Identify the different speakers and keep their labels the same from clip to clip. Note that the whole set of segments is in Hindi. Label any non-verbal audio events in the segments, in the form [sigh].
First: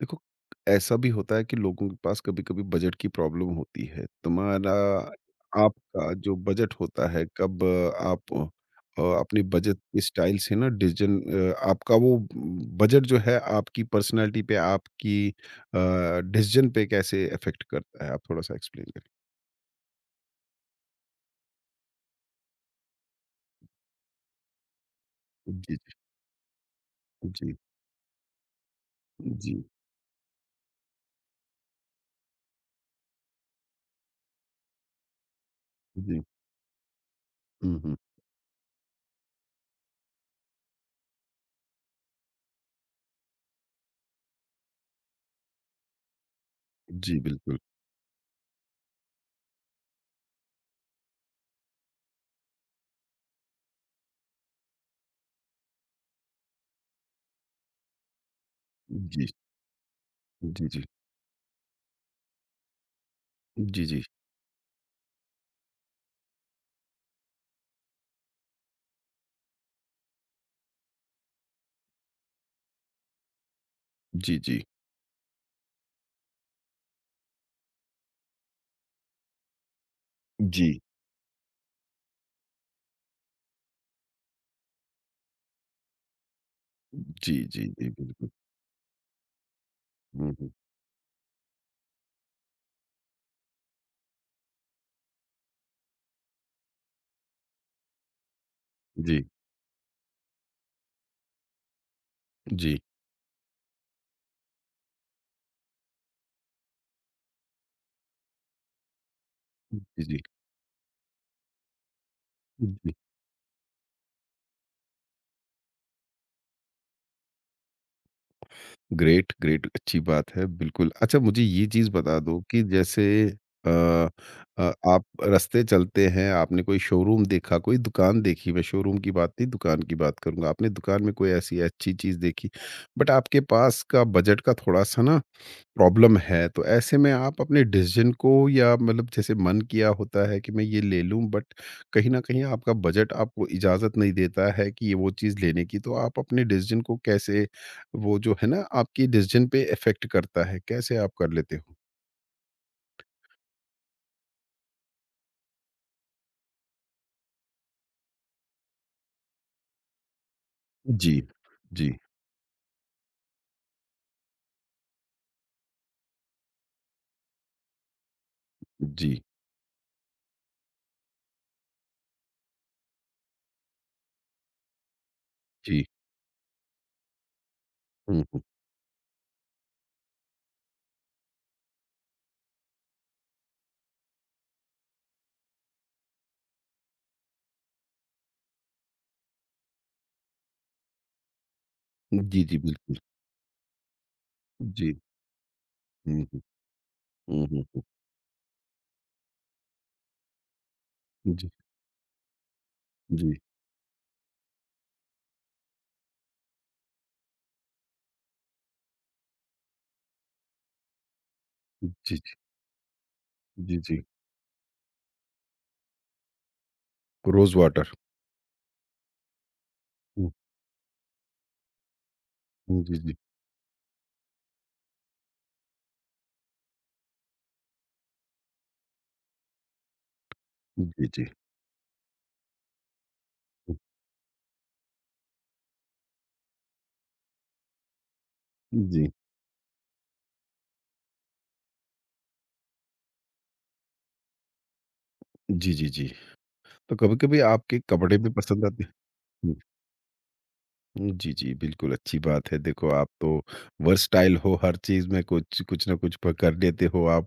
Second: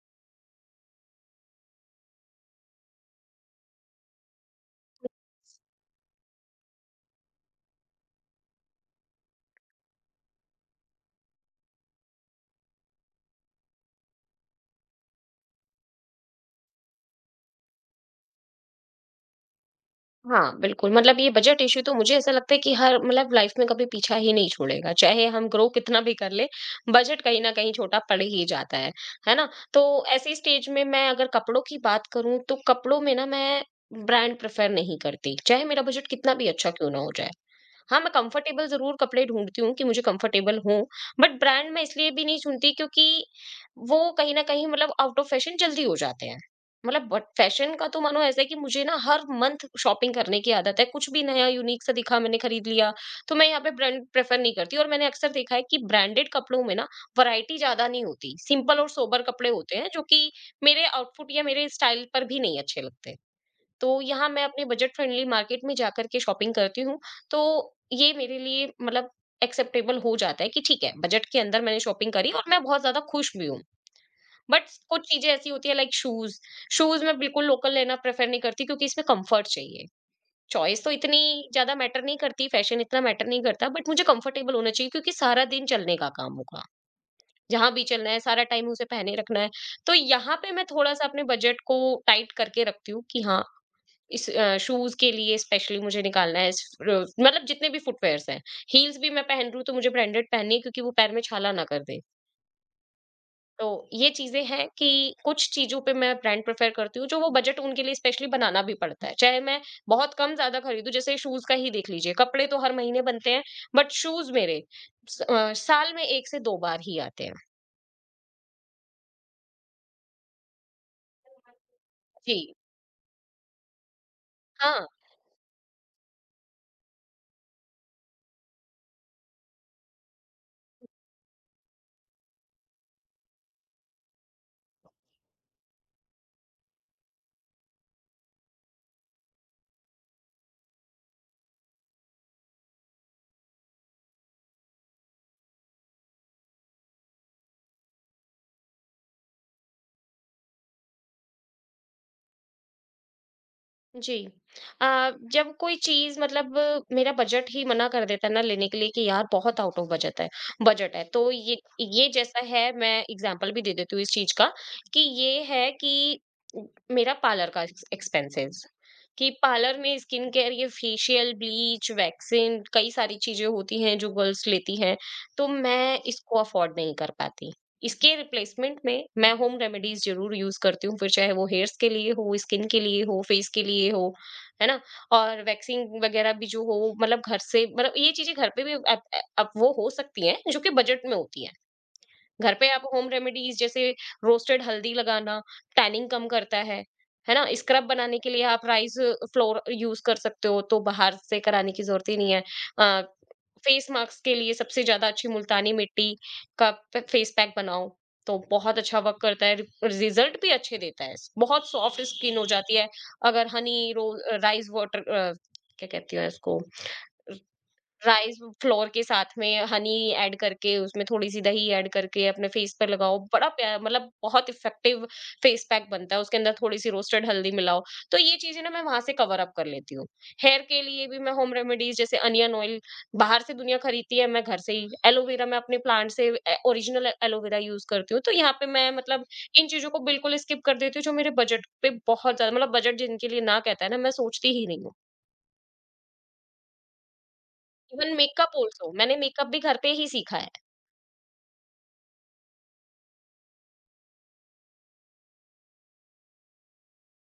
Speaker 1: देखो, ऐसा भी होता है कि लोगों के पास कभी-कभी बजट की प्रॉब्लम होती है। तुम्हारा आपका जो बजट होता है, कब आप अपनी बजट के स्टाइल से ना डिसीज़न आपका वो बजट जो है, आपकी पर्सनैलिटी पे, आपकी डिसीज़न पे कैसे इफ़ेक्ट करता है? आप थोड़ा-सा एक्सप्लेन करें।
Speaker 2: हाँ, बिल्कुल, मतलब ये बजट इश्यू तो मुझे ऐसा लगता है कि हर मतलब लाइफ में कभी पीछा ही नहीं छोड़ेगा, चाहे हम ग्रो
Speaker 1: जी,
Speaker 2: कितना भी कर लें, बजट कहीं न
Speaker 1: जी,
Speaker 2: कहीं छोटा पड़ ही जाता है ना?
Speaker 1: जी,
Speaker 2: तो ऐसी स्टेज में मैं अगर कपड़ों की बात करूँ, तो कपड़ों में ना मैं ब्रांड प्रेफ़र नहीं करती, चाहे मेरा बजट
Speaker 1: जी।
Speaker 2: कितना भी अच्छा क्यों ना हो जाए।
Speaker 1: हुँ, हुँ।
Speaker 2: हाँ, मैं कंफर्टेबल ज़रूर कपड़े ढूँढती हूँ कि मुझे कंफर्टेबल हों, बट ब्रांड मैं इसलिए भी नहीं चुनती क्योंकि वो कहीं न कहीं मतलब आउट ऑफ फैशन जल्दी हो जाते हैं। मतलब
Speaker 1: जी,
Speaker 2: बट
Speaker 1: बिल्कुल।
Speaker 2: फैशन का तो मानो ऐसा है कि मुझे ना हर मंथ शॉपिंग करने की आदत है, कुछ भी नया यूनिक सा दिखा मैंने खरीद लिया, तो मैं यहाँ पे ब्रांड प्रेफ़र नहीं करती और मैंने अक्सर देखा है कि ब्रांडेड कपड़ों में ना वैरायटी ज़्यादा नहीं होती, सिंपल और सोबर
Speaker 1: जी,
Speaker 2: कपड़े होते हैं जो कि
Speaker 1: जी, जी।
Speaker 2: मेरे आउटफिट या मेरे स्टाइल पर भी नहीं अच्छे लगते।
Speaker 1: जी,
Speaker 2: तो
Speaker 1: जी।
Speaker 2: यहाँ मैं अपने बजट फ्रेंडली मार्केट में जाकर के शॉपिंग करती हूँ। तो ये मेरे लिए मतलब एक्सेप्टेबल हो जाता है कि ठीक है, बजट के अंदर मैंने शॉपिंग करी और मैं बहुत ज़्यादा खुश भी हूँ।
Speaker 1: जी,
Speaker 2: बट
Speaker 1: जी।
Speaker 2: कुछ चीज़ें ऐसी होती हैं लाइक शूज़, शूज़ मैं बिल्कुल लोकल लेना प्रेफ़र नहीं करती क्योंकि इसमें कम्फ़र्ट चाहिए।
Speaker 1: जी,
Speaker 2: चॉइस तो इतनी ज़्यादा मैटर नहीं करती, फ़ैशन इतना मैटर नहीं करता बट मुझे कम्फ़र्टेबल होना चाहिए क्योंकि सारा दिन चलने का काम होगा।
Speaker 1: जी, जी,
Speaker 2: जहाँ भी
Speaker 1: जी,
Speaker 2: चलना है,
Speaker 1: बिल्कुल।
Speaker 2: सारा टाइम उसे पहने रखना है। तो
Speaker 1: हुँ,
Speaker 2: यहाँ पे
Speaker 1: हुँ।
Speaker 2: मैं थोड़ा-सा अपने बजट को टाइट करके रखती हूँ कि हाँ, शूज़ के लिए स्पेशली मुझे निकालना है इस र मतलब जितने भी फुटवियर्स हैं। हील्स भी मैं
Speaker 1: जी,
Speaker 2: पहन रही हूँ तो मुझे ब्रांडेड पहननी है क्योंकि वो पैर में छाला ना कर दे।
Speaker 1: जी।
Speaker 2: तो ये चीज़ें हैं कि कुछ चीज़ों पे मैं ब्रांड प्रेफ़र करती हूँ जो वो बजट उनके लिए स्पेशली बनाना भी पड़ता है। चाहे मैं
Speaker 1: जी,
Speaker 2: बहुत
Speaker 1: जी।
Speaker 2: कम ज़्यादा खरीदूँ जैसे शूज़ का ही देख लीजिए, कपड़े तो हर
Speaker 1: जी।
Speaker 2: महीने बनते हैं बट शूज़ मेरे साल में 1 से 2 बार ही आते हैं।
Speaker 1: ग्रेट, ग्रेट अच्छी बात है, बिल्कुल। अच्छा मुझे ये चीज़ बता
Speaker 2: जी।
Speaker 1: दो कि जैसे अ
Speaker 2: हाँ।
Speaker 1: आप रास्ते चलते हैं, आपने कोई शोरूम देखा, कोई दुकान देखी, मैं शोरूम की बात नहीं, दुकान की बात करूँगा। आपने दुकान में कोई ऐसी अच्छी चीज़ देखी, बट आपके पास का बजट का थोड़ा-सा ना प्रॉब्लम है, तो ऐसे में आप अपने डिसीज़न को या मतलब जैसे मन किया होता है कि मैं ये ले लूँ बट कहीं न कहीं आपका बजट आपको इजाज़त नहीं देता है कि ये वो चीज़ लेने की, तो आप अपने डिसीज़न को कैसे वो जो है ना आपकी डिसीज़न पे इफ़ेक्ट करता है, कैसे आप कर लेते हो?
Speaker 2: जी। जब कोई चीज़ मतलब मेरा बजट ही मना कर देता है ना लेने के लिए कि यार बहुत आउट ऑफ बजट है बजट है।
Speaker 1: जी,
Speaker 2: तो ये
Speaker 1: जी,
Speaker 2: ये जैसा है मैं एग्ज़ाम्पल भी दे देती हूँ इस चीज़ का कि ये है कि मेरा पार्लर का एक्सपेंसेस
Speaker 1: जी,
Speaker 2: कि पार्लर में स्किन केयर ये फेशियल, ब्लीच, वैक्सिंग कई सारी चीज़ें होती हैं जो गर्ल्स लेती हैं। तो
Speaker 1: जी।
Speaker 2: मैं इसको अफ़ोर्ड नहीं कर पाती। इसके
Speaker 1: हुँ, हुँ।
Speaker 2: रिप्लेसमेंट में मैं होम रेमेडीज ज़रूर यूज़ करती हूँ, फिर चाहे वो हेयर्स के लिए हो, स्किन के लिए हो, फेस के लिए हो, है ना? और वैक्सिंग वगैरह भी जो हो मतलब घर से मतलब ये चीज़ें घर पे भी अब वो हो सकती हैं, जो कि बजट में होती हैं।
Speaker 1: जी,
Speaker 2: घर
Speaker 1: जी,
Speaker 2: पे आप
Speaker 1: बिल्कुल।
Speaker 2: होम रेमेडीज जैसे रोस्टेड हल्दी
Speaker 1: जी।
Speaker 2: लगाना टैनिंग
Speaker 1: हुँ,
Speaker 2: कम
Speaker 1: हुँ।
Speaker 2: करता है ना?
Speaker 1: हुँ, हुँ, हुँ।
Speaker 2: स्क्रब बनाने के लिए आप राइस फ्लोर यूज कर सकते हो, तो बाहर से
Speaker 1: जी,
Speaker 2: कराने की जरूरत ही नहीं है। आ,
Speaker 1: जी,
Speaker 2: फेस मास्क के लिए सबसे ज्यादा अच्छी मुल्तानी मिट्टी का फेस पैक बनाओ, तो बहुत अच्छा वर्क करता है, रिजल्ट भी अच्छे देता है, बहुत सॉफ्ट
Speaker 1: जी, जी,
Speaker 2: स्किन हो जाती है। अगर हनी
Speaker 1: जी, जी।
Speaker 2: रो राइस वाटर क्या कहती है इसको?
Speaker 1: Rose water.
Speaker 2: राइस फ्लोर के साथ में हनी
Speaker 1: हुँ,
Speaker 2: ऐड करके उसमें थोड़ी सी दही ऐड करके अपने फेस
Speaker 1: हुँ,
Speaker 2: पर
Speaker 1: जी, जी।
Speaker 2: लगाओ, मतलब बहुत इफेक्टिव फेस पैक बनता है, उसके अंदर थोड़ी सी रोस्टेड हल्दी मिलाओ। तो ये चीजें ना मैं वहां से कवर अप कर लेती हूँ। हेयर के
Speaker 1: जी,
Speaker 2: लिए भी
Speaker 1: जी।
Speaker 2: मैं होम रेमेडीज जैसे अनियन ऑयल, बाहर से
Speaker 1: हुँ,
Speaker 2: दुनिया खरीदती है, मैं घर से ही एलोवेरा, मैं अपने प्लांट से ओरिजिनल एलोवेरा यूज करती हूँ। तो यहाँ पे मैं
Speaker 1: जी।
Speaker 2: मतलब इन चीजों को बिल्कुल स्किप कर देती हूँ जो मेरे बजट पे बहुत ज्यादा मतलब बजट जिनके लिए ना कहता है, ना मैं सोचती ही नहीं हूँ।
Speaker 1: जी, जी, जी। तो कभी-कभी आपके
Speaker 2: इवन
Speaker 1: कपड़े भी
Speaker 2: मेकअप
Speaker 1: पसंद आते
Speaker 2: ऑल्सो,
Speaker 1: हैं?
Speaker 2: मैंने मेकअप
Speaker 1: हुँ,
Speaker 2: भी घर पे ही सीखा है।
Speaker 1: हुँ, जी, जी, बिल्कुल अच्छी बात है। देखो आप तो वर्सटाइल हो, हर चीज़ में कुछ कुछ ना कुछ प कर लेते हो आप।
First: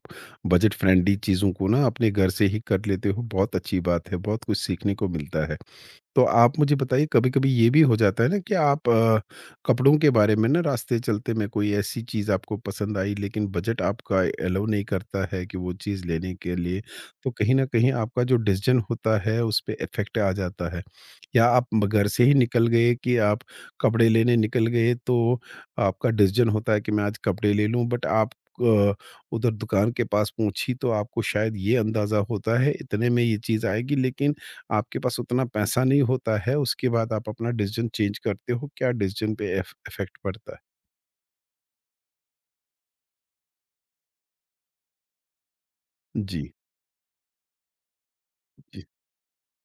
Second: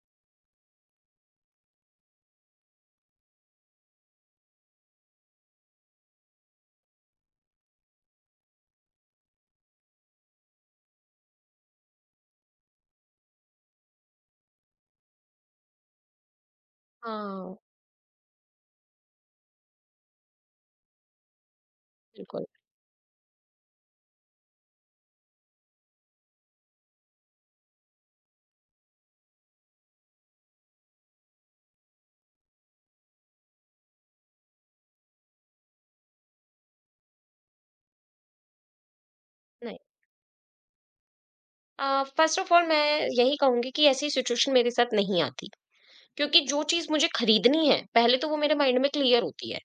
Speaker 1: बजट फ्रेंडली चीज़ों को ना अपने घर से ही कर लेते हो, बहुत अच्छी बात है, बहुत कुछ सीखने को मिलता है। तो आप मुझे बताइए कभी-कभी ये भी हो जाता है ना कि आप कपड़ों के बारे में ना रास्ते चलते में कोई ऐसी चीज़ आपको पसंद आई लेकिन बजट आपका एलाउ नहीं करता है कि वो चीज़ लेने के लिए, तो कहीं
Speaker 2: हाँ,
Speaker 1: न कहीं आपका जो डिसीज़न होता है उस पे इफ़ेक्ट आ जाता है। या आप म घर से ही
Speaker 2: बिल्कुल,
Speaker 1: निकल गए कि आप कपड़े लेने निकल गए तो आपका डिसीज़न होता है कि मैं आज कपड़े ले लूँ बट आप अ, उधर दुकान के पास पहुँची तो आपको शायद ये अंदाज़ा होता है इतने में ये चीज़ आएगी लेकिन आपके पास उतना पैसा नहीं होता है, उसके बाद आप अपना डिसीज़न चेंज करते हो, क्या डिसीज़न पे इफ
Speaker 2: नहीं।
Speaker 1: इफ़ेक्ट पड़ता है?
Speaker 2: फ़र्स्ट ऑफ़ ऑल मैं यही कहूँगी कि ऐसी सिचुएशन मेरे साथ नहीं आती, क्योंकि
Speaker 1: जी,
Speaker 2: जो चीज़ मुझे खरीदनी है, पहले तो वो मेरे माइंड
Speaker 1: जी,
Speaker 2: में क्लियर होती है।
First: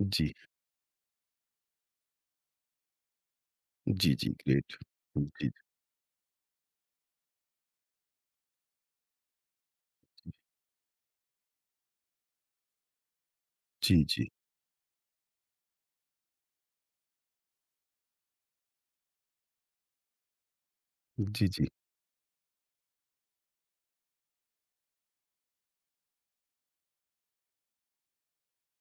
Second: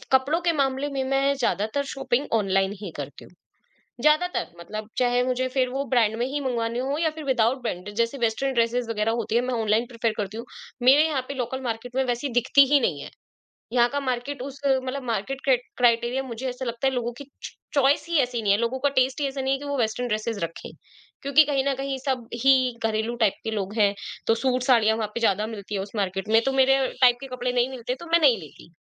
Speaker 1: जी,
Speaker 2: कपड़ों के मामले में मैं ज़्यादातर शॉपिंग ऑनलाइन ही करती हूँ,
Speaker 1: जी, जी,
Speaker 2: ज़्यादातर
Speaker 1: ग्रेट।
Speaker 2: मतलब चाहे मुझे फिर वो ब्रांड में ही मँगवानी हो या फिर विदाउट ब्रांड जैसे वेस्टर्न ड्रेसेज़ वग़ैरह होती है, मैं ऑनलाइन प्रेफ़र करती हूँ। मेरे यहाँ पे लोकल मार्केट में वैसी दिखती ही नहीं है। यहाँ
Speaker 1: जी,
Speaker 2: का
Speaker 1: जी, जी,
Speaker 2: मार्केट उस मतलब मार्केट क्रे क्राइटेरिया मुझे ऐसा लगता है लोगों की च चॉइस ही ऐसी नहीं है, लोगों का टेस्ट ही ऐसा नहीं है कि वो वेस्टर्न ड्रेसेस रखें।
Speaker 1: जी,
Speaker 2: क्योंकि
Speaker 1: जी,
Speaker 2: कहीं
Speaker 1: जी,
Speaker 2: न कहीं सब ही घरेलू टाइप के लोग हैं, तो सूट-साड़ियाँ वहाँ पे ज़्यादा मिलती है उस मार्केट में, तो मेरे टाइप के कपड़े नहीं मिलते, तो मैं नहीं लेती।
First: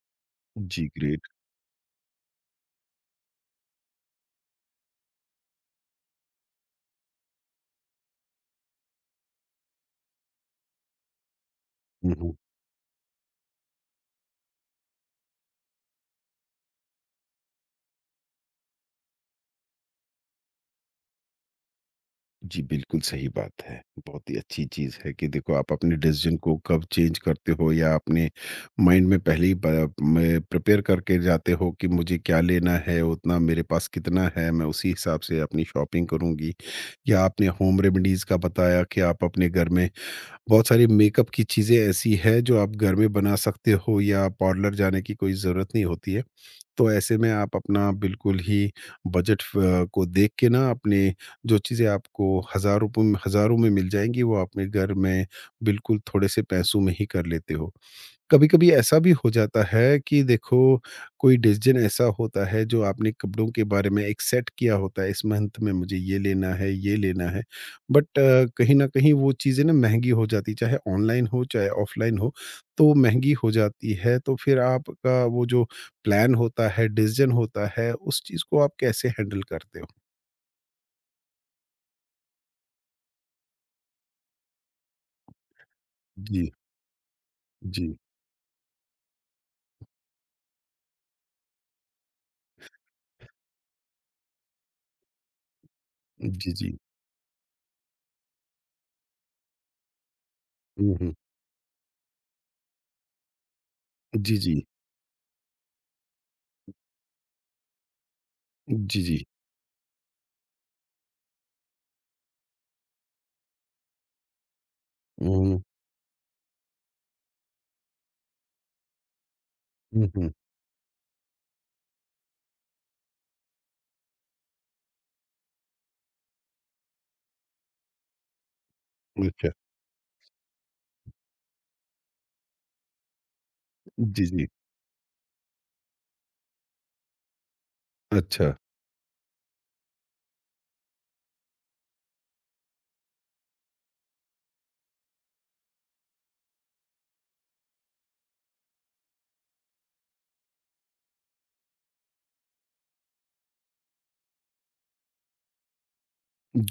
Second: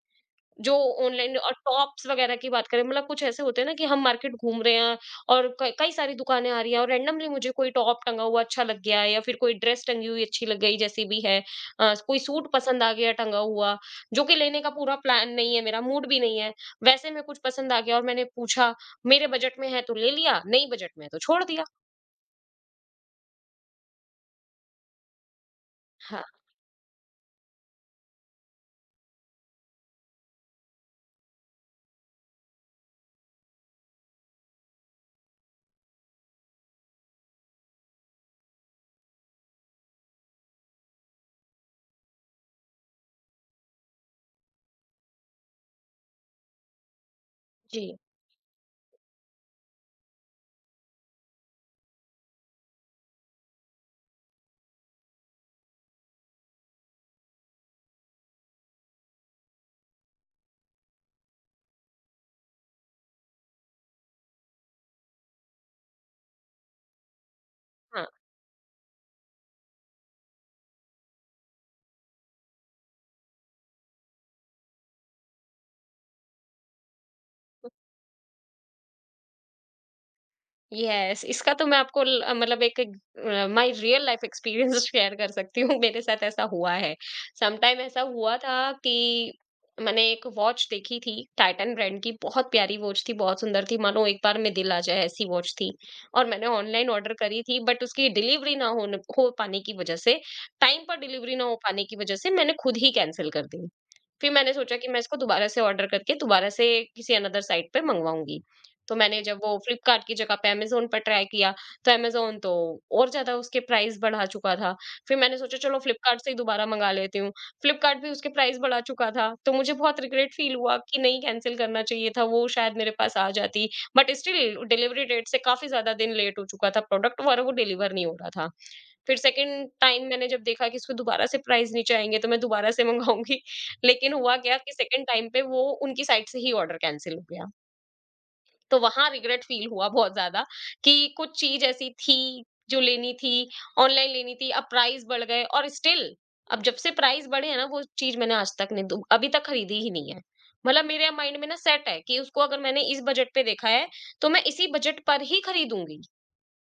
Speaker 2: जो
Speaker 1: जी, ग्रेट।
Speaker 2: ऑनलाइन और टॉप्स वगैरह की बात करें, मतलब कुछ ऐसे होते हैं ना कि हम मार्केट घूम रहे हैं और कई सारी दुकानें आ रही हैं और रैंडमली मुझे कोई टॉप टंगा हुआ अच्छा लग गया या फिर कोई ड्रेस टंगी हुई अच्छी लग गई जैसी भी है,
Speaker 1: हुँ,
Speaker 2: कोई
Speaker 1: हुँ।
Speaker 2: सूट पसंद आ गया टंगा हुआ, जो कि लेने का पूरा प्लान नहीं है, मेरा मूड भी नहीं है, वैसे में कुछ पसंद आ गया और मैंने पूछा, मेरे बजट में है तो ले लिया, नहीं बजट में है तो छोड़ दिया।
Speaker 1: जी, बिल्कुल सही बात है। बहुत ही अच्छी चीज़ है कि देखो आप अपने
Speaker 2: हाँ।
Speaker 1: डिसीज़न को कब चेंज करते हो या अपने माइंड में पहले ही प में प्रिपेयर करके जाते हो कि मुझे क्या लेना है, उतना मेरे पास कितना है, मैं उसी हिसाब से अपनी शॉपिंग करूँगी। या आपने होम रेमेडीज़ का बताया कि आप अपने घर में बहुत सारी मेकअप की चीज़ें ऐसी हैं जो आप घर में बना सकते हो या पार्लर जाने की कोई ज़रूरत नहीं होती है। तो ऐसे में आप अपना
Speaker 2: जी।
Speaker 1: बिल्कुल ही बजट को देख के ना अपने जो चीज़ें आपको हज़ार रुपयों में हज़ारों में मिल जाएँगी वो अपने घर में बिल्कुल थोड़े से पैसों में ही कर लेते हो। कभी-कभी ऐसा भी हो जाता है कि देखो कोई डिसीज़न ऐसा होता है जो आपने कपड़ों के बारे में एक सेट किया होता है, इस मंथ में मुझे ये लेना है, ये लेना है।
Speaker 2: हाँ।
Speaker 1: बट कहीं न कहीं वो चीज़ें ना महँगी हो जाती है, चाहे ऑनलाइन हो, चाहे ऑफ़लाइन हो, तो महँगी हो जाती है। तो फिर आपका वो जो प्लान होता है, डिसीज़न होता है, उस चीज़ को आप कैसे हैंडल करते हो?
Speaker 2: यस, इसका तो मैं आपको मतलब एक my real life experience share [laughs] कर सकती हूँ, मेरे साथ ऐसा
Speaker 1: जी,
Speaker 2: हुआ है। समटाइम
Speaker 1: जी,
Speaker 2: ऐसा हुआ था कि मैंने एक वॉच देखी थी, टाइटन ब्रांड की, बहुत प्यारी वॉच थी, बहुत सुंदर थी, मानो एक बार में दिल आ जाए ऐसी वॉच थी। और मैंने
Speaker 1: जी, जी।
Speaker 2: ऑनलाइन ऑर्डर करी थी, बट उसकी डिलीवरी ना हो पाने की वजह से टाइम
Speaker 1: हुँ,
Speaker 2: पर
Speaker 1: हुँ।
Speaker 2: डिलीवरी ना हो पाने की वजह से मैंने खुद ही कैंसिल कर दी। फिर
Speaker 1: जी,
Speaker 2: मैंने
Speaker 1: जी,
Speaker 2: सोचा कि मैं इसको दोबारा से ऑर्डर करके दोबारा से किसी अनदर साइट पे मंगवाऊंगी। तो
Speaker 1: जी,
Speaker 2: मैंने
Speaker 1: जी।
Speaker 2: जब वो फ्लिपकार्ट की जगह पे अमेज़न पर ट्राई किया, तो अमेज़न तो और ज़्यादा उसके प्राइस बढ़ा चुका था। फिर
Speaker 1: हुँ,
Speaker 2: मैंने सोचा
Speaker 1: हुँ,
Speaker 2: चलो फ्लिपकार्ट से ही दोबारा मंगा लेती हूँ। फ्लिपकार्ट भी उसके प्राइस बढ़ा चुका था। तो मुझे बहुत
Speaker 1: हुँ, हुँ।
Speaker 2: रिग्रेट फील हुआ कि नहीं कैंसल करना चाहिए था, वो शायद मेरे पास आ जाती। बट स्टिल डिलीवरी डेट से काफ़ी ज़्यादा दिन लेट हो चुका था प्रोडक्ट और वो डिलीवर नहीं हो रहा था। फिर
Speaker 1: अच्छा,
Speaker 2: सेकंड टाइम मैंने जब देखा कि इसको दोबारा से प्राइस नीचे आएँगे तो मैं दोबारा से मँगाऊँगी। [laughs] लेकिन
Speaker 1: जी,
Speaker 2: हुआ
Speaker 1: जी।
Speaker 2: क्या कि सेकंड टाइम पे वो उनकी साइड से ही ऑर्डर कैंसल हो गया।
Speaker 1: अच्छा।
Speaker 2: तो वहाँ रिग्रेट फ़ील हुआ बहुत ज़्यादा कि कुछ चीज़ ऐसी थी, जो लेनी थी, ऑनलाइन लेनी थी, अब प्राइस बढ़ गए और स्टिल अब जब से प्राइस बढ़े हैं ना वो चीज़ मैंने आज तक नहीं दु अभी तक खरीदी ही नहीं है। मतलब मेरे माइंड में ना सेट है कि उसको अगर मैंने इस बजट पे देखा है, तो मैं इसी बजट पर ही खरीदूँगी।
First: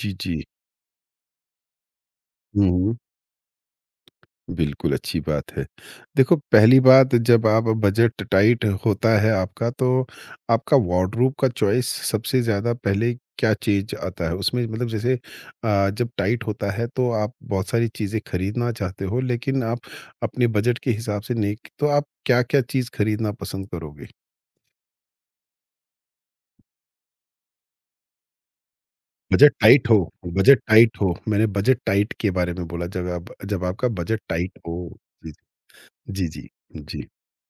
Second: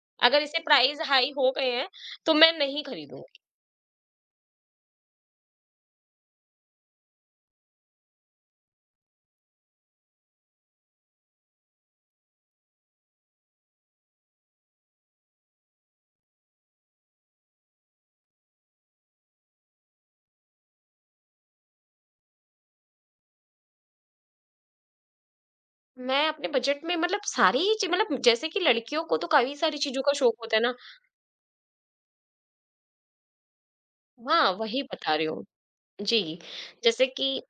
Speaker 1: जी,
Speaker 2: अगर
Speaker 1: जी।
Speaker 2: इससे प्राइस हाई हो गए हैं, तो मैं
Speaker 1: हुँ,
Speaker 2: नहीं
Speaker 1: हुँ।
Speaker 2: खरीदूँगी।
Speaker 1: बिल्कुल, अच्छी बात है। देखो पहली बात जब आप बजट टाइट होता है आपका तो आपका वार्डरोब का चॉइस सबसे ज़्यादा पहले क्या चीज़ आता है? उसमें मतलब जैसे जब टाइट होता है तो आप बहुत सारी चीज़ें खरीदना चाहते हो लेकिन आप अपने बजट के हिसाब से नहीं तो आप क्या-क्या चीज़ खरीदना पसंद करोगे?
Speaker 2: मैं अपने बजट में मतलब सारी ही चीज़ मतलब जैसे कि लड़कियों को तो
Speaker 1: बजट
Speaker 2: काफ़ी सारी
Speaker 1: टाइट हो
Speaker 2: चीज़ों का शौक होता
Speaker 1: बजट
Speaker 2: है ना,
Speaker 1: टाइट हो, मैंने बजट टाइट के बारे में बोला जब आप जब आपका बजट
Speaker 2: हाँ,
Speaker 1: टाइट हो।
Speaker 2: वही बता रही हूँ।
Speaker 1: जी,
Speaker 2: जी,
Speaker 1: जी, जी।
Speaker 2: जैसे
Speaker 1: जी,
Speaker 2: कि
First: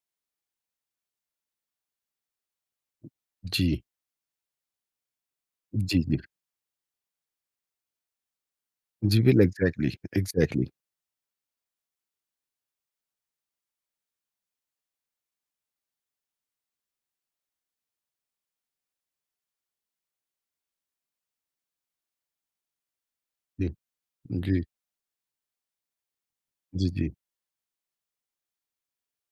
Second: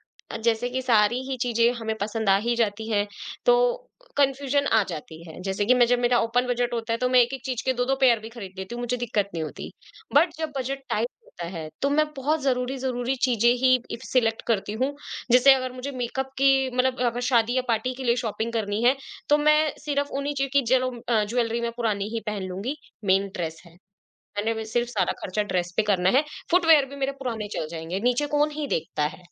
Speaker 2: जैसे कि सारी ही चीज़ें हमें पसंद आ ही जाती हैं, तो
Speaker 1: जी।
Speaker 2: कन्फ्यूज़न आ जाती है। जैसे कि मैं, जब
Speaker 1: जी, जी।
Speaker 2: मेरा ओपन बजट होता है, तो मैं एक-एक चीज़ के 2-2 पेयर भी खरीद लेती हूँ, मुझे
Speaker 1: जी,
Speaker 2: दिक्कत
Speaker 1: बिल
Speaker 2: नहीं होती।
Speaker 1: एग्ज़ैक्टली,
Speaker 2: बट जब
Speaker 1: एग्ज़ैक्टली।
Speaker 2: बजट टाइट होता है, तो मैं बहुत ज़रूरी-ज़रूरी चीज़ें ही इफ सिलेक्ट करती हूँ। जैसे अगर मुझे मेकअप की मतलब अगर शादी या पार्टी के लिए शॉपिंग करनी है, तो मैं सिर्फ़ उन्हीं चीज़ की चलो ज्वेलरी मैं पुरानी ही पहन लूँगी, मेन ड्रेस
Speaker 1: जी,
Speaker 2: है। मैंने
Speaker 1: जी,
Speaker 2: भी सिर्फ सारा खर्चा ड्रेस पे करना है, फुटवियर
Speaker 1: जी,
Speaker 2: भी
Speaker 1: जी।
Speaker 2: मेरे पुराने चल जाएँगे, नीचे कौन ही देखता है?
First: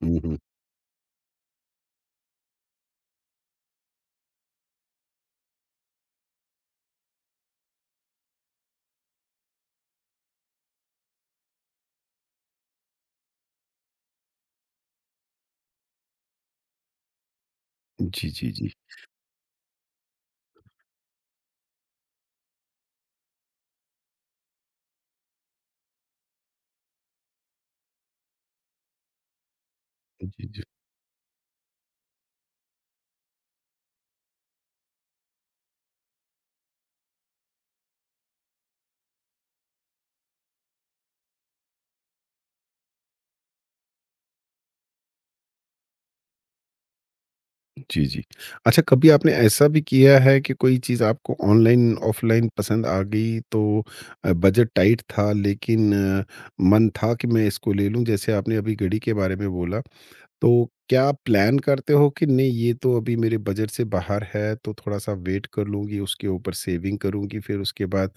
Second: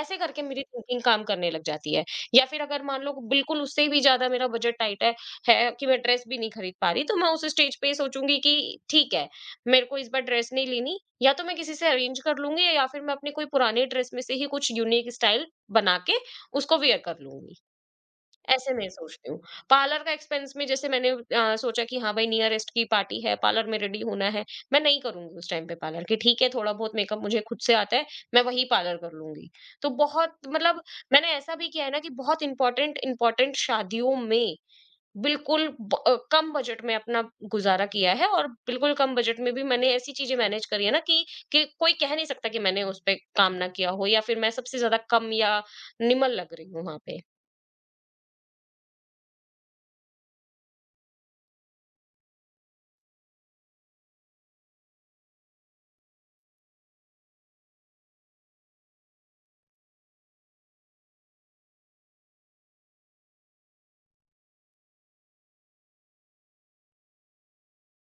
Speaker 2: ऐसे
Speaker 1: हुँ, हुँ।
Speaker 2: करके मेरी थिंकिंग काम करने लग जाती है। या फिर अगर मान लो बिल्कुल उससे भी ज़्यादा मेरा बजट टाइट है कि मैं ड्रेस भी नहीं खरीद पा रही, तो मैं उस स्टेज पे ये सोचूँगी कि ठीक है, मेरे को इस बार ड्रेस नहीं लेनी, या तो मैं किसी से अरेंज कर लूँगी या फिर मैं अपनी कोई पुरानी ड्रेस में से ही कुछ यूनिक स्टाइल बना के उसको वियर कर लूँगी।
Speaker 1: जी, जी, जी।
Speaker 2: ऐसे मैं सोचती हूँ। पार्लर का एक्सपेंस में जैसे मैंने सोचा कि हाँ भाई, नियरेस्ट की पार्टी है, पार्लर में रेडी होना है। मैं नहीं करूँगी उस टाइम पे पार्लर, कि ठीक है थोड़ा बहुत मेकअप मुझे खुद से आता है, मैं वही पार्लर कर लूँगी। तो बहुत
Speaker 1: जी, जी।
Speaker 2: मतलब मैंने ऐसा भी किया है ना कि बहुत इम्पोर्टेंट इम्पोर्टेंट शादियों में बिल्कुल कम बजट में अपना गुज़ारा किया है और बिल्कुल कम बजट में भी मैंने ऐसी चीज़ें मैनेज करी है ना कि कोई कह नहीं सकता कि मैंने उस पे काम ना किया हो या फिर मैं सबसे ज़्यादा कम या निमल लग रही हूँ वहाँ पे।
Speaker 1: जी, जी। अच्छा कभी आपने ऐसा भी किया है कि कोई चीज़ आपको ऑनलाइन, ऑफ़लाइन पसंद आ गई तो बजट टाइट था लेकिन अ, मन था कि मैं इसको ले लूँ? जैसे आपने अभी घड़ी के बारे में बोला तो क्या आप प्लान करते हो कि नहीं ये तो अभी मेरे बजट से बाहर है तो थोड़ा सा वेट कर लूँगी, उसके ऊपर सेविंग करूँगी, फिर उसके बाद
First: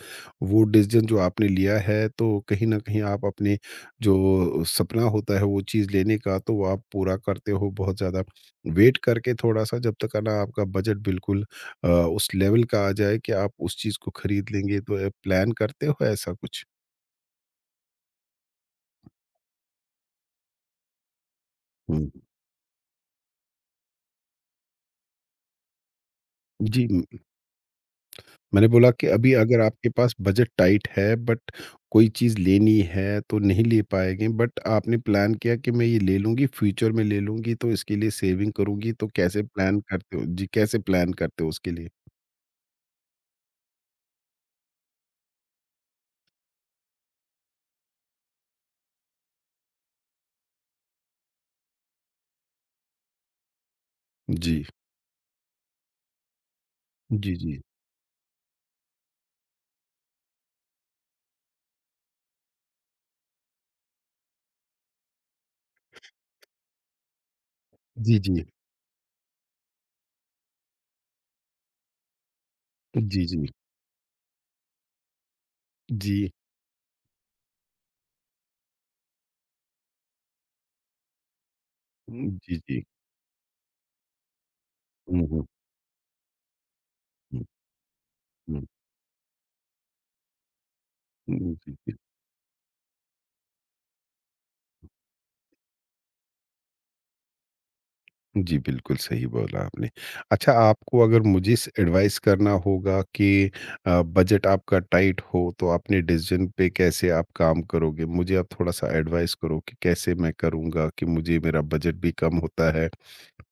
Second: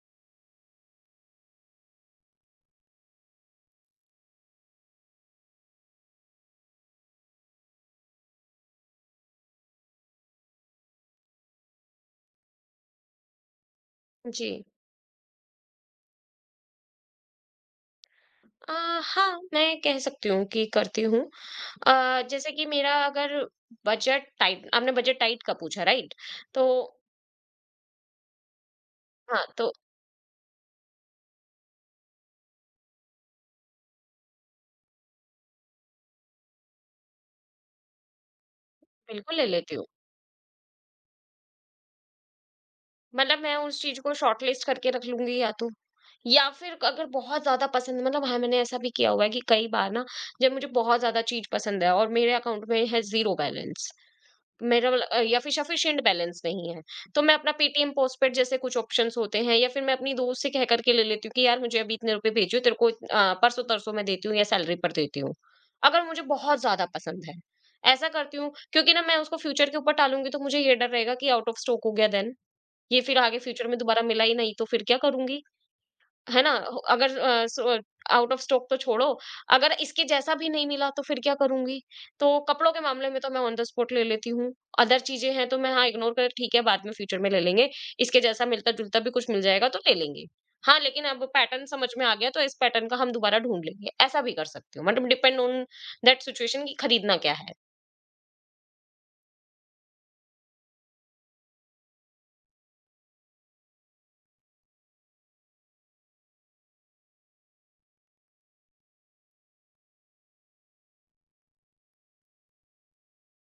Speaker 1: वो डिसीज़न जो आपने लिया है तो कहीं न कहीं आप अपने जो सपना होता है वो चीज़ लेने का तो वो आप पूरा करते हो बहुत ज़्यादा। वेट करके थोड़ा-सा जब तक है ना आपका बजट बिल्कुल उस लेवल का आ जाए कि आप उस चीज़ को खरीद
Speaker 2: जी।
Speaker 1: लेंगे, तो प्लान करते हो ऐसा कुछ?
Speaker 2: अ, हाँ, मैं कह सकती हूँ कि करती हूँ।
Speaker 1: हुँ।
Speaker 2: जैसे कि मेरा अगर बजट टाइट, आपने बजट टाइट का पूछा राइट? तो
Speaker 1: जी। मैंने बोला कि अभी
Speaker 2: हाँ,
Speaker 1: अगर
Speaker 2: तो
Speaker 1: आपके पास बजट टाइट है बट कोई चीज़ लेनी है तो नहीं ले पाएँगे बट आपने प्लान किया कि मैं ये ले लूँगी, फ्यूचर में ले लूँगी तो इसके लिए सेविंग करूँगी तो
Speaker 2: बिल्कुल
Speaker 1: कैसे
Speaker 2: ले लेती
Speaker 1: प्लान
Speaker 2: हूँ।
Speaker 1: करते हो? जी, कैसे प्लान करते हो उसके लिए?
Speaker 2: मतलब मैं उस चीज़ को शॉर्टलिस्ट करके रख लूँगी, या तो या फिर अगर बहुत ज़्यादा पसंद, मतलब हाँ, मैंने ऐसा भी किया हुआ है कि कई बार ना, जब मुझे बहुत ज़्यादा चीज़ पसंद है और मेरे अकाउंट में है 0 बैलेंस
Speaker 1: जी।
Speaker 2: मेरा वाला, या फिर सफिशिएंट बैलेंस नहीं है, तो मैं
Speaker 1: जी,
Speaker 2: अपना
Speaker 1: जी।
Speaker 2: पेटीएम पोस्टपेड जैसे कुछ ऑप्शंस होते हैं या फिर मैं अपनी दोस्त से कह करके ले लेती हूँ कि यार मुझे अभी इतने रुपए भेजो, तेरे को परसों तरसों मैं देती हूँ या सैलरी पर देती हूँ, अगर मुझे बहुत ज्यादा पसंद है। ऐसा
Speaker 1: जी,
Speaker 2: करती
Speaker 1: जी।
Speaker 2: हूँ, क्योंकि ना मैं उसको फ्यूचर के ऊपर टालूंगी तो मुझे ये डर रहेगा कि आउट ऑफ स्टॉक हो गया, देन ये फिर
Speaker 1: जी,
Speaker 2: आगे
Speaker 1: जी।
Speaker 2: फ्यूचर में दोबारा मिला ही नहीं तो फिर क्या करूंगी।
Speaker 1: जी।
Speaker 2: है ना? हो अगर uh, so out of stock तो छोड़ो, अगर इसके जैसा भी नहीं मिला तो फिर क्या करूँगी? तो
Speaker 1: जी,
Speaker 2: कपड़ों के
Speaker 1: जी।
Speaker 2: मामले में तो मैं ऑन द स्पॉट ले लेती हूँ। अदर
Speaker 1: हुँ,
Speaker 2: चीज़ें
Speaker 1: हुँ।
Speaker 2: हैं तो मैं, हाँ, इग्नोर कर, ठीक है बाद में फ्यूचर में ले
Speaker 1: हुँ,
Speaker 2: लेंगे, इसके जैसा
Speaker 1: हुँ।
Speaker 2: मिलता-जुलता भी कुछ मिल जाएगा तो ले लेंगे। हाँ, लेकिन अब
Speaker 1: हुँ,
Speaker 2: पैटर्न
Speaker 1: जी,
Speaker 2: समझ
Speaker 1: जी।
Speaker 2: में आ गया तो इस पैटर्न का हम दोबारा ढूँढ लेंगे, ऐसा भी कर सकती हूँ। मतलब डिपेंड ऑन दैट सिचुएशन कि खरीदना क्या है।
Speaker 1: जी, बिल्कुल सही बोला आपने। अच्छा आपको अगर मुझे स एडवाइस करना होगा कि बजट आपका टाइट हो तो अपने डिसीज़न पे कैसे आप काम करोगे? मुझे आप थोड़ा-सा एडवाइस करो कि कैसे मैं करूँगा कि मुझे मेरा बजट भी कम होता है,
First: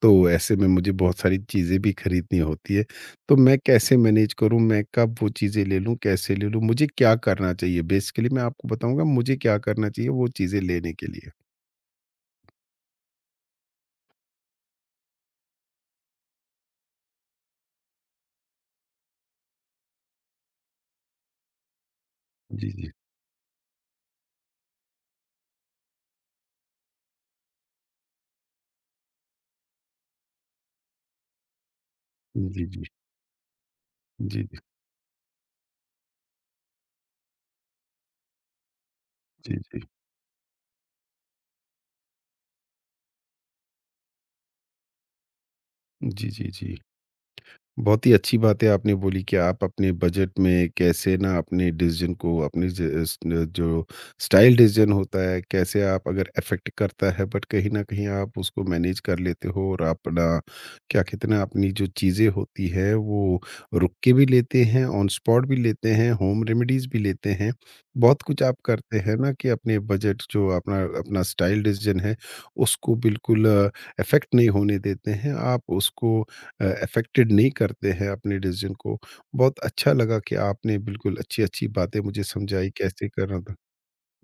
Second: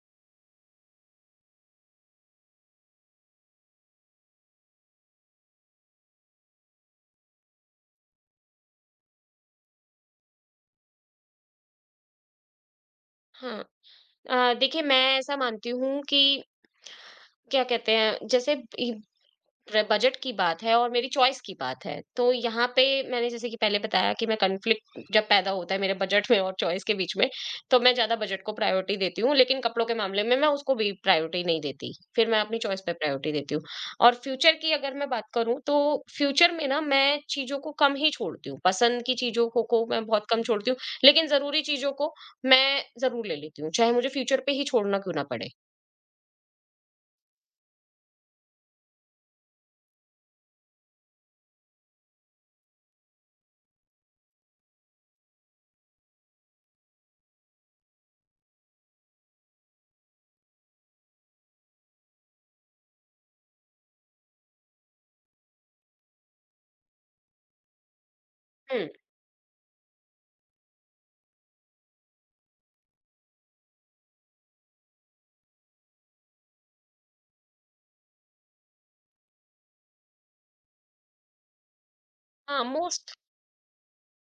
Speaker 1: तो ऐसे में मुझे बहुत सारी चीज़ें भी खरीदनी होती है। तो मैं कैसे मैनेज करूँ? मैं कब वो चीज़ें ले लूँ, कैसे ले लूँ? मुझे क्या करना चाहिए? बेसिकली मैं आपको बताऊँगा मुझे क्या करना चाहिए वो चीज़ें लेने के लिए?
Speaker 2: हाँ। देखिए, मैं ऐसा मानती हूँ कि क्या कहते हैं, जैसे इ रे बजट की बात है और मेरी चॉइस की बात है। तो यहाँ
Speaker 1: जी,
Speaker 2: पे
Speaker 1: जी।
Speaker 2: मैंने जैसे कि पहले बताया कि मैं कॉन्फ्लिक्ट जब पैदा होता है मेरे बजट में और चॉइस के बीच में, तो मैं ज़्यादा बजट को प्रायोरिटी देती हूँ, लेकिन कपड़ों के मामले में मैं उसको भी प्रायोरिटी नहीं देती। फिर मैं अपनी
Speaker 1: जी,
Speaker 2: चॉइस
Speaker 1: जी।
Speaker 2: पे प्रायोरिटी देती हूँ। और
Speaker 1: जी,
Speaker 2: फ्यूचर
Speaker 1: जी।
Speaker 2: की अगर मैं बात करूँ, तो फ्यूचर में ना मैं चीज़ों को कम ही छोड़ती हूँ। पसंद की चीज़ों
Speaker 1: जी,
Speaker 2: को
Speaker 1: जी।
Speaker 2: को मैं बहुत कम छोड़ती हूँ, लेकिन ज़रूरी चीज़ों को मैं ज़रूर ले लेती हूँ, चाहे मुझे फ्यूचर पे ही छोड़ना क्यों ना पड़े।
Speaker 1: जी, जी, जी। बहुत ही अच्छी बात है आपने बोली कि आप अपने बजट में कैसे ना अपने डिसीजन को अपने ज- इस न- जो स्टाइल डिसीजन होता है कैसे आप अगर अफेक्ट करता है बट कहीं ना कहीं आप उसको मैनेज कर लेते हो और अपना क्या कहते हैं ना, अपनी जो चीज़ें होती है वो रुक के भी लेते हैं ऑन स्पॉट भी लेते हैं होम रेमेडीज भी लेते हैं बहुत कुछ आप
Speaker 2: हुँ।
Speaker 1: करते हैं ना कि अपने बजट जो अपना अपना स्टाइल डिसीजन है उसको बिल्कुल अफेक्ट नहीं होने देते हैं आप उसको अफेक्टेड नहीं करते हैं अपने डिसीजन को। बहुत अच्छा लगा कि आपने बिल्कुल अच्छी-अच्छी बातें मुझे
Speaker 2: हाँ,
Speaker 1: समझाई कैसे
Speaker 2: मोस्ट
Speaker 1: करना था।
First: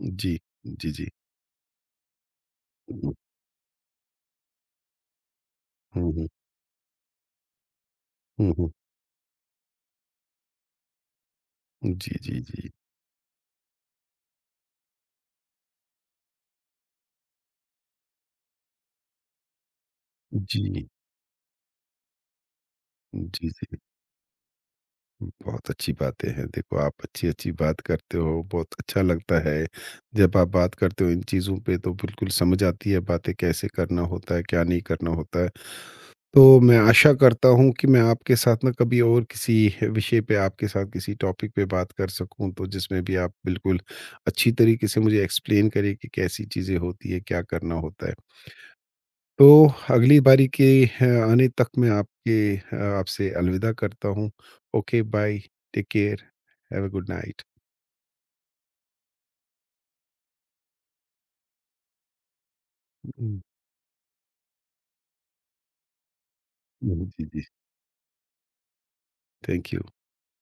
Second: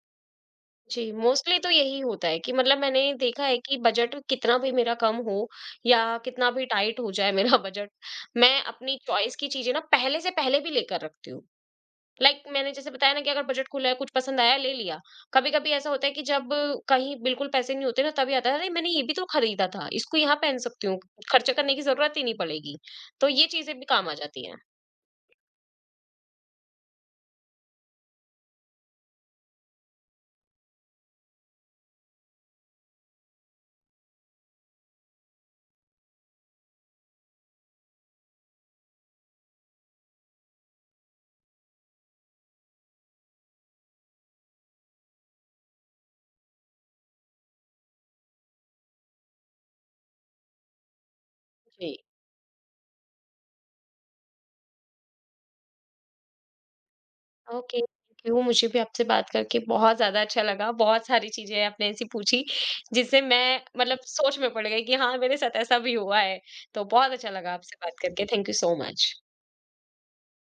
Speaker 1: जी, जी, जी।
Speaker 2: जी, मोस्टली तो यही होता है कि मतलब मैंने
Speaker 1: हुँ,
Speaker 2: देखा है कि बजट कितना भी मेरा कम हो या
Speaker 1: हुँ, हुँ,
Speaker 2: कितना भी टाइट हो जाए मेरा [laughs] बजट,
Speaker 1: हुँ,
Speaker 2: मैं
Speaker 1: हुँ।
Speaker 2: अपनी चॉइस की चीजें ना पहले से पहले भी लेकर रखती हूँ।
Speaker 1: जी,
Speaker 2: लाइक
Speaker 1: जी,
Speaker 2: like,
Speaker 1: जी।
Speaker 2: मैंने जैसे बताया ना कि अगर बजट खुला है, कुछ पसंद आया, ले लिया। कभी-कभी ऐसा होता है कि जब कहीं बिल्कुल पैसे नहीं होते ना, तभी आता है, अरे मैंने ये भी तो खरीदा था, इसको यहाँ पहन
Speaker 1: जी,
Speaker 2: सकती हूँ, खर्चा करने की जरूरत ही नहीं पड़ेगी। तो ये
Speaker 1: जी,
Speaker 2: चीजें
Speaker 1: जी।
Speaker 2: भी काम आ जाती
Speaker 1: बहुत अच्छी बातें हैं। देखो, आप अच्छी-अच्छी बात करते हो, बहुत अच्छा लगता है। जब आप बात करते हो इन चीज़ों पे तो बिल्कुल समझ आती है बातें कैसे करना होता है, क्या नहीं करना होता है। तो मैं आशा करता हूँ कि मैं आपके साथ ना कभी और किसी विषय पे, आपके साथ किसी टॉपिक पे बात कर सकूँ, तो जिसमें भी आप बिल्कुल अच्छी तरीके से मुझे एक्सप्लेन करें कि कैसी चीज़ें होती हैं, क्या करना होता है। तो अगली बारी के आने तक मैं
Speaker 2: हैं।
Speaker 1: आपके आपसे अलविदा करता हूँ। Okay bye, take care, have a good night.
Speaker 2: Okay, thank you, मुझे भी आपसे बात करके बहुत ज्यादा अच्छा लगा। बहुत सारी चीजें आपने ऐसी पूछी जिससे
Speaker 1: हुँ,
Speaker 2: मैं मतलब सोच में पड़ गई कि हाँ मेरे साथ ऐसा भी हुआ है, तो
Speaker 1: हुँ।
Speaker 2: बहुत
Speaker 1: जी,
Speaker 2: अच्छा
Speaker 1: जी।
Speaker 2: लगा आपसे बात करके। Thank you so much.
Speaker 1: Thank you.